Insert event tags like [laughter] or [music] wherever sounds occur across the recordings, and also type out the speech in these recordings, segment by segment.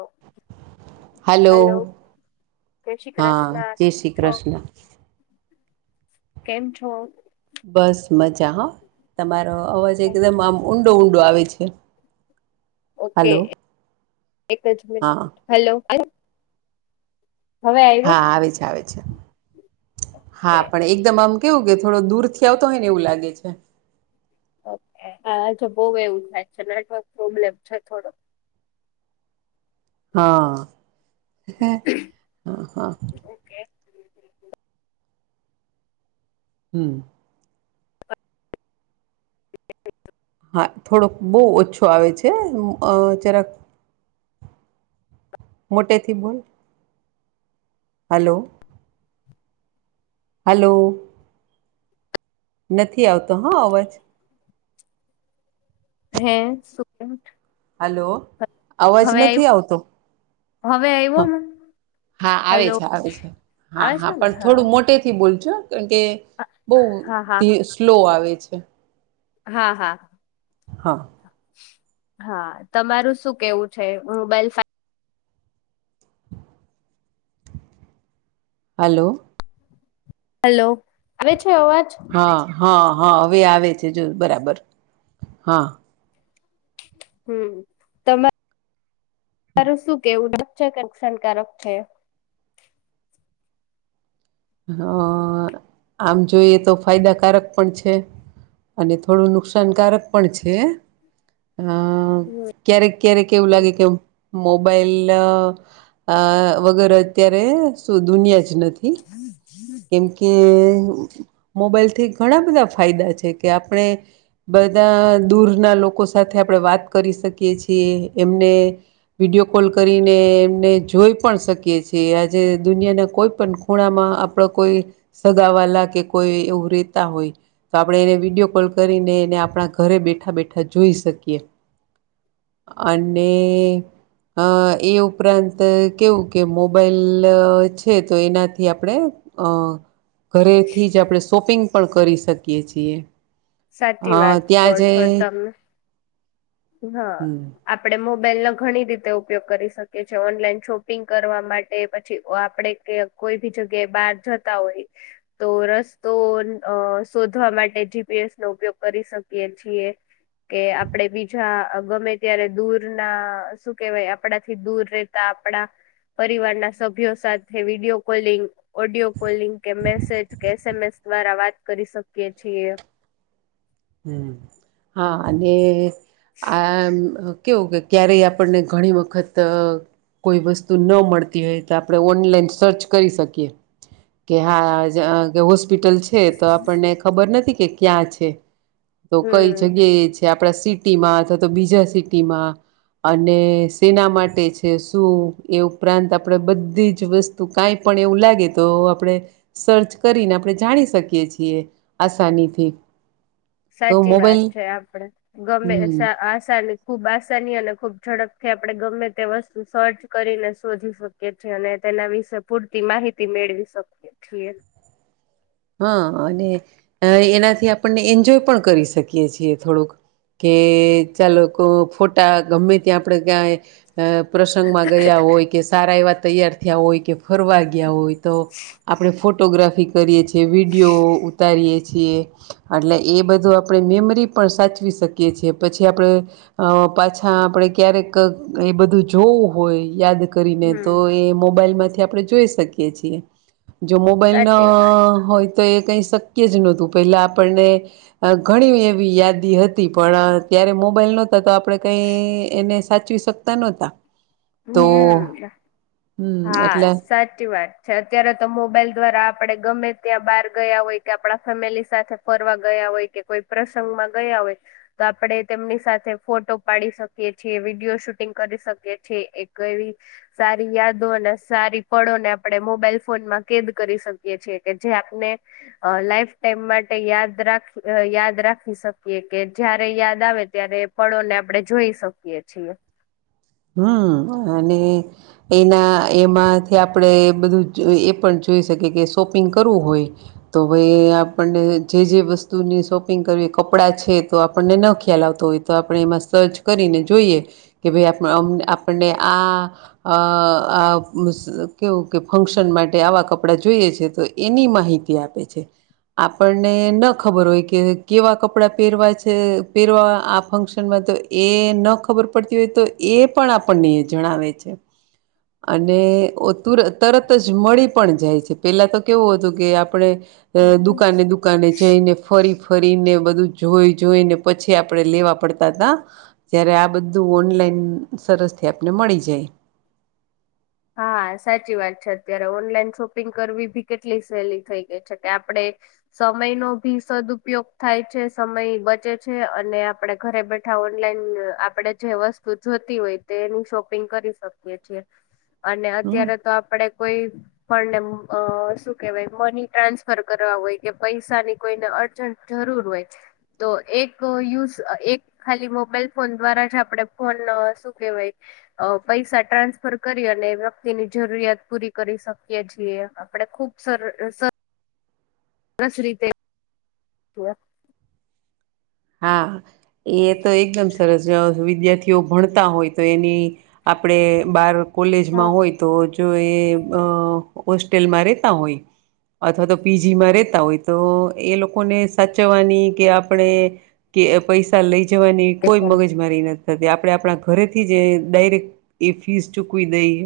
ઓ [unintelligible] hello. જય શ્રી હા, જય કૃષ્ણ શ્રી છો કૃષ્ણ. કેમ છો? બસ મજા હન. તમારો અવાજ એકદમ આમ ઊંડો-ઊંડો આવે છે. ઓકે, હલો એક જ હા મીનીટ. હેલો. હા આવે છે આવે છે કે હા પણ એકદમ આમ કેવું કે થોડો દૂર થી આવતો હોય ને એવું લાગે છે. જે બો એવું થાય છે નેટવર્ક પ્રોબ્લેમ છે થોડો હા હ હા હા. ઓકે હમ. [unintelligible] [inaudible] હા થોડોક બહુ ઓછો આવે છે જરાક મોટે થી બોલ. હલો. હલો. નથી આવતો હા અવાજ. હે સુ હલો અવાજ નથી આવતો. હવે આવ્યો ને હા આવે હલો છે આવે છે હા આવે હા છે ને પણ થોડું મોટે થી બોલ કારણ કે હા હા બહ સ્લો આવે છે. હા હા. હા. હા તમારું શું કેવું છે મોબાઈલ ફ [inaudible] હલો. હલો આવે છે અવાજ. હા હા હા હવે આવે છે જો બરાબર હા હમ તમારેરું શું કેવું. છે કનેશણકારક છે. હ આમ જોઈએ તો ફાયદાકારક પણ છે. અને થોડું નુકસાનકારક પણ છે. હ હમ ક્યારેક ક્યારેક એવું લાગે કે મો મોબાઈલ અ વગેરે અત્યારે શું દુનિયા જ નથી. કેમ કે મોબાઈલથી ઘણા બધા ફાયદા છે કે આપણે બધા દૂરના લોકો સાથે આપણે વાત કરી શકીએ છીએ એમને વિડીયો કોલ કરીને એમને જોઈ પણ શકીએ છીએ આજે દુનિયાના કોઈ પણ ખૂણામાં આપડે કોઈ સગાવાલા કે કોઈ એવું રેતા હોય તો આપણે એને વિડીયો કોલ કરીને એ આપણા ઘરે બેઠા બેઠા જોઈ શકીએ [unintelligible] અને અ એ ઉપરાંત કેવું કે મોબાઈલ છે તો એનાથી આપણે ઘરેથી જ આપણે શોપિંગ પણ કરી શકીએ છીએ અ સાચી વાત કહો ત્યાં જે છો તમે હા હમ આપડે મોબ બાઈલ ના ઘણી રીતે ઉપયોગ કરી શકીએ છીએ ઓનલાઈન શોપિંગ કરવા માટે પછી આપણે કોઈ બી જગ્યાએ બહાર જતા હોય તો રસ્તો શોધવા માટે જી એસનો ઉપયોગ કરી શકીએ છીએ કે આપણેે બીજ ગમે ત્યારે દૂર ના શું કેવાય આપડાથી દૂર રેતા આપડા પરિવારના સભ્યો સાથે વિડીયો કોલિંગ ઓડિયો કોલિંગ કે મેસેજ કે એસએમએસ દ્વારા વાત કરી શકીએ છીએ હમ હા અને આ કેવું કે ક્યારે આપણને ઘણી વખત કોઈ વસ્તુ ન મળતી હોય તો આપણે ઓનલાઈન સર્ચ કરી શકીએ કે હા હોસ્પિટલ છે તો આપણને ખબર નથી કે ક્યાં છે તો કઈ હમ. જગ્યાએ છે આપણા સિટીમાં અથવા તો બીજા સિટીમાં અને સેના માટે છે શું એ ઉપરાંત આપણેે બધી જ વસ્તુ કઈ પણ એવું લાગે તો આપણે સર્ચ કરીને આપણે જાણી શકીએ છીએ આસાનીથી તો સાચી વાત મોબાઈલ છે આપડે ગમે હમ આ સા ખુબ આસાની અને ખુબ ઝડપથી આપણે ગમે તે વસ્તુ સર્ચ કરીને શોધી શકીએ છીએ અને તેના વિશે પૂરતી માહિતી મેળવી શકીએ છીએ હા અને એનાથી આપણને એન્જોય પણ કરી શકીએ છીએ થોડુંક કે ચાલો ફોટા ગમે ત્યાં આપડે ક્યાંય અ પ્રસંગમાં ગયા હોય કે સારા એવા તૈયાર થયા હોય કે ફરવા ગયા હોય તો આપણે ફોટોગ્રાફી કરીએ છીએ વિડીયો ઉતારીએ છીએ એટલે એ બધું આપણે મેમરી પણ સાચવી શકીએ છીએ પછી આપણે પાછા આપડે ક્યારેક એ બધું જોવું હોય યાદ કરીને તો હમ એ મોબાઈલ માંથી આપણે જોઈ શકીએ છીએ જો મોબાઈલ સાચી વાત ના ક શક્ય જ નતું પેલા આપણને ઘણી એવી યાદી હતી પણ ત મોબાઈલ નતા તો આપડે કઈ એને સાચવી શકતા નહતા હમ હા એટલે સાચી વાત છે અત્યારે તો મોબાઈલ દ્વારા આપડે ગમે ત્યાં બહાર ગયા હોય કે આપણા ફેમિલી સાથે ફરવા ગયા હોય કે કોઈ પ્રસંગ માં ગયા હોય આપડણે તેમની સાથે ફોટો પાડી શકીએ છીએ વિડીયો શૂટિંગ કરી શકીએ છએ છે એક એવી સારી યાદો અને સારી પળોને આપણે મોબાઈલ ફોનમાં કેદ કરી રાકીયે છે કે જે આપણે લાઈફ ટાઈમ માટે યાદ રાખ યાદ રાખી શકીયે એ કે જયારે યાદ આવે ત્યારે પળો ને આપણે જોઈ શકીએ છીએ હમ અને એના એમાંથી આપડે બધું એ પણ જોઈ શકે કે શોપિંગ કરવું હોય તો ભાઈ આપણને જે જે વસ્તુની શોપિંગ કરવી કપડા છે તો આપણને ન ખ્યાલ આવતો હોય તો આપણે એમાં સર્ચ કરીને જોઈએ કે ભાઈ આપ આપણે આ કેવું કે ફંક્શન માટે આવા કપડા જોઈએ છે તો એની માહિતી આપે છે આપણને ન ખબર હોય કે કેવા કપડા પહેરવા છે પહેરવા આ ફંક્શનમાં તો એ ન ખબર પડતી હોય તો એ પણ આપણને જણાવે છે અને તુંરત તરત જ મળી પણ જાય છે પેલા તો કેવું હતું કે આપણે અ હમ દુકાને દુકાને જઈને ફરી ફરીને બધું જોઈ જોઈને પછી આપડે લેવા પડતા હતા જયારે આ બધું ઓનલાઈન સરસથી આપને મળી જાય. હા હા સાચી વાત છે અત્યારે ઓનલાઈન શોપિંગ કરવી ભી કેટલી સહેલી થઈ ગઈ છે કે આપેડે સમય નો ભી સદઉપયોગ થાય છે સમય બચે છે અને આપડે ઘરે બેઠા ઓનલાઈન આપડે જે વસ્તુ જોતી હોય તે એની શોપિંગ કરી શકીએ છીએ અને હમ અત્યારે તો આપડે કોઈ પણને અ શું કહેવાય મની ટ્રાન્સફર કરવા હોય કે પૈસાની કોઈ અર્જન્ટ જરૂર હોય છે તો એક યુઝ એક ખાલી મોબાઈલ ફોન દ્વારા જ આપણે ફોન શું કેહેવાય અ પૈસા ટ્રાન્સફર કરી હગે વ્યક્તિની જરૂરિયાત પૂરી કરી શકીએ છીએ આપણે ખુબ સર સર સરસ રીતે હા એ તો એકદમ સરસ વિદ્યાર્થીઓ ભણતા હોય તો એની આપડે બાર હા કોલેજમાં હોય તો જો એ અ હોસ્ટેલ માં રેતા હોય અથવા તો પીજી માં રેતા હોય તો એ લોકોને સાચવવાની કે આપણે કે પૈસા લઈ જવાની તે કોઈ પણ મગજ મારી નથી આપણે આપણા ઘરેથી જ ડાયરેક્ટ એ ફીસ ચૂકવી દઈએ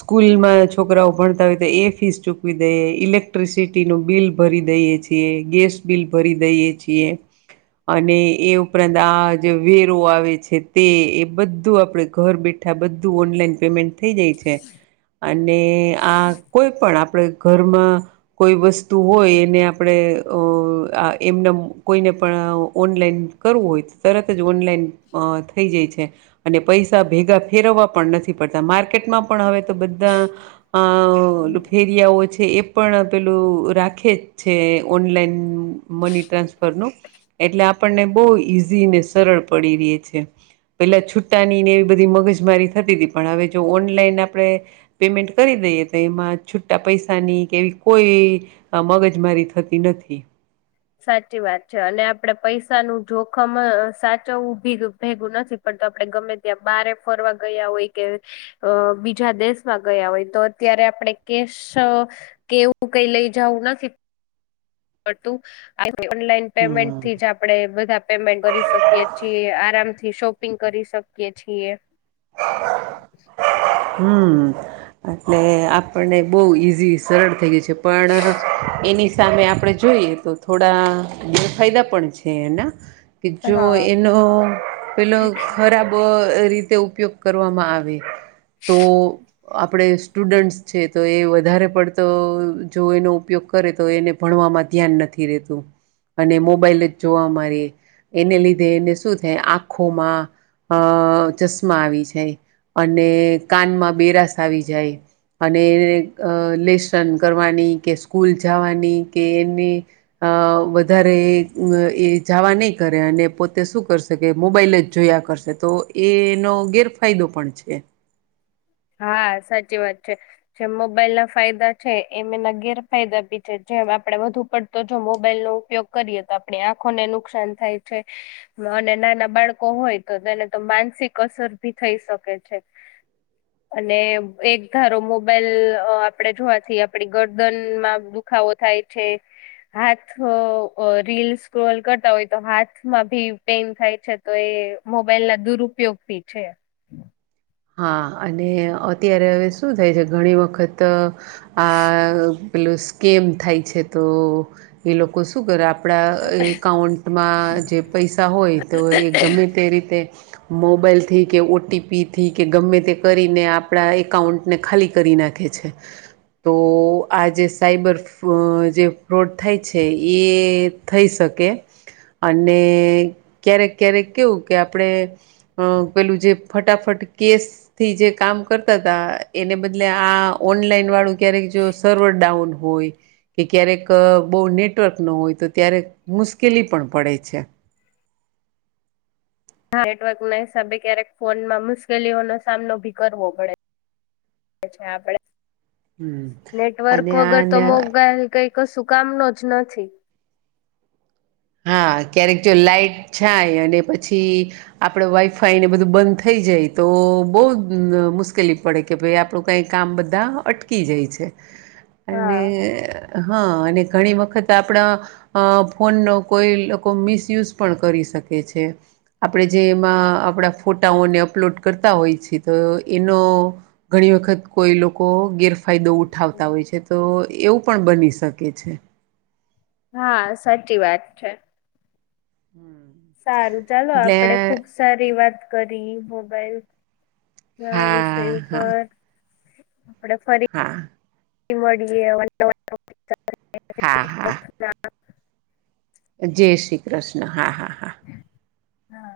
સ્કૂલમાં છોકરાઓ ભણતા હોય તો એ ફીસ ચૂકવી દઈએ ઇલેક્ટ્રિસિટી નું બિલ ભરી દઈએ છીએ ગેસ બિલ ભરી દઈએ છીએ [inaudible] અને એ ઉપરાંત આ જે વેરો આવે છે તે એ બધું આપડે ઘર બેઠા બધું ઓનલાઈન પેમેન્ટ થઈ જાય છે અને આ કોઈ પણ આપ આપડે ઘરમાં કોઈ વસ્તુ હોય એને આપણે અ એમનેમ કોયને પણ ઓનલાઈન કરવું હોય તરત જ ઓનલાઈન થઈ જાય છે અને પૈસા ભેગા ફેરવા પણ નથી પડતા માર્ક માર્કેટ મા પણ હવે તો બધા અ ફેરિયાઓ છે. એ પણ પેલું રાખે જ છે ઓનલાઈન મની ટ્રાન્સફરનું એટલે આપણને બવ ઈઝી ને સરળ પડી રે છે પેલા છુટ્ટા ની ને એવી બધી મગજ મારી થતી તી પન હવે જો ઓનલાઈન આપણે પેમેન્ટ કરી દઈએ તો એમાં છૂટા પૈસાની કે કોઈ મગજમારી થતી નથી સાચી વાત છે અને આપડે પૈસા નું જોખમ સાચવવું ભેગું નથી પણ આપણે ગમે ત્યાં બારે ફરવા ગયા હોય કે બીજા દેશમાં ગયા હોય તો અત્યારે ત્યારે આપણે કેશ કે એવું કઈ લઈ જવું નથી પડતું આઇવા ઓનલાઈન પેમેન્ટ થી જ આપડે બધા પેમેન્ટ ભરી શકીએ છીએ આરામથી શોપિંગ કરી શકીએ છીએ, હમ એટલે આપણને બવ ઈઝી સરળ થઈ ગય છે. પણ એની સામે આપણે જોઈએ તો થોડા જે ફાયદા પણ છે એના કે જો હા એનો પેલો ખરાબ રીતે ઉપયોગ કરવામાં આવે. તો આપણે સ્ટુડન્ટ્સ છે તો એ વધારે પડતો જો એનો ઉપયોગ કરે તો એને ભણવામાં ધ્યાન નથી રેતું. અને મોબાઈલ જ જોવા રીએ એને લીધે એને શું થાય આંખોમાં અ ચશ્મા આવી જાય અને કાનમાં બેરાસ આવી જાય. અને અ લેસન કરવાની કે સ્કૂલ જાવાની કે એને વધારે એ એ જાવા નહીં કરે અને પોતે શું કરશે કે મોબાઈલ જ જોયા કરશે તો એનો ગેરફાયદો પણ છે. [inaudible] હા સાચી વાત છે જે મોબાઈલ ના ફાયદા છે એમના ગેરફાયદા બી છેે. જેમ આપડે વધુ પડતો જો મોબાઈલ નો ઉપયોગ કરીએ તો આપણી આંખોને નુકસાન થાય છે. અને નાના બાળકો હોય તો તેને તો માનસિક અસર ભી થઈ શકે છે. અને એક ધારો મોબાઈલ આપણેે અ જોવાથી આપડી ગરદનમા દુખાવો થાય છે. હાથ અ રીલ સ્ક્રોલ કરતા હોય તો હાથમાં ભી પેઇન થાય છે તો એ મોબાઈલ ના દુરુપયોગ બી છે. હા અને અત્યારે હવે શું થાય છે ઘણી વખત અ આ પેલું સ્કેમ થાય છે તો એ લોકો શું કરે આપ આપણા એકાઉન્ટમા જે પૈસા હોય તો એ ગમે તે રીતે મોબાઈલથી કે ઓટીપી થી કે ગમે તે કરીને આપણા એકાઉન્ટને ખાલી કરી નાખે છે. તો આ જે સાયબર ફ અ જે ફ્રોડ થાય છે એ થઈ શકે. કે. અને ક્યારેક ક્યારેક કેવું કે આપડણે અ પેલું જે ફટાફટ કેસ થી જે કામ કરતા હતા એને બદ લે આ ઓનલાઈન વાળુ ક્યારેક જો સર્વર ડાઉન હોય કે ક્યારેક બહુ નેટવર્ક નો હોય તો ત્યારે મુશ્કેલી પણ પડે છે. [inaudible] નેટવર્ક ના હિસાબે ક્યારેક ફોનમાં મુશ્કેલીઓ નો સામનો ભી કરવો પડે. અછા આપડે હમ નેટવર્ક અને વગર તો આને મોબાઇલ કઈ કશુ કામનો જ નથી. હા ક્યારેક જો લાાઈટ જાય અને પછી આપડે વાઈફાઈ ને બધુ બંધ થઈ જાય. તો બહુ અન મુશ્કેલી પડે કે ભાઈ આપણું કઈ કામ બધા અટકી જાય છે. હા અને હ અને ઘણી વખત આપણા અ ફોનનો કોઈ લોકો મિસયુઝ પણ કરી શકે છે આપણેે જે એમાં આપણા ફોટાઓને અપલોડ કરતા હોય છે તો એનો ઘણી વખત કોઈ લોકો ગેર ફાયદો ઉઠાવતા હોય છે તો એવું પણ બની શકે છે. હા સાચી વાત છે. સારું ચાલો આપડે એટલે ખુબ સારી વાત કરી મોબાઈલ ના હા વિષય હા ઉપર. આપડે ફરી હા [inaudible] [inaudible] હા હા. જય શ્રી કૃષ્ણ હા હા. હા હા.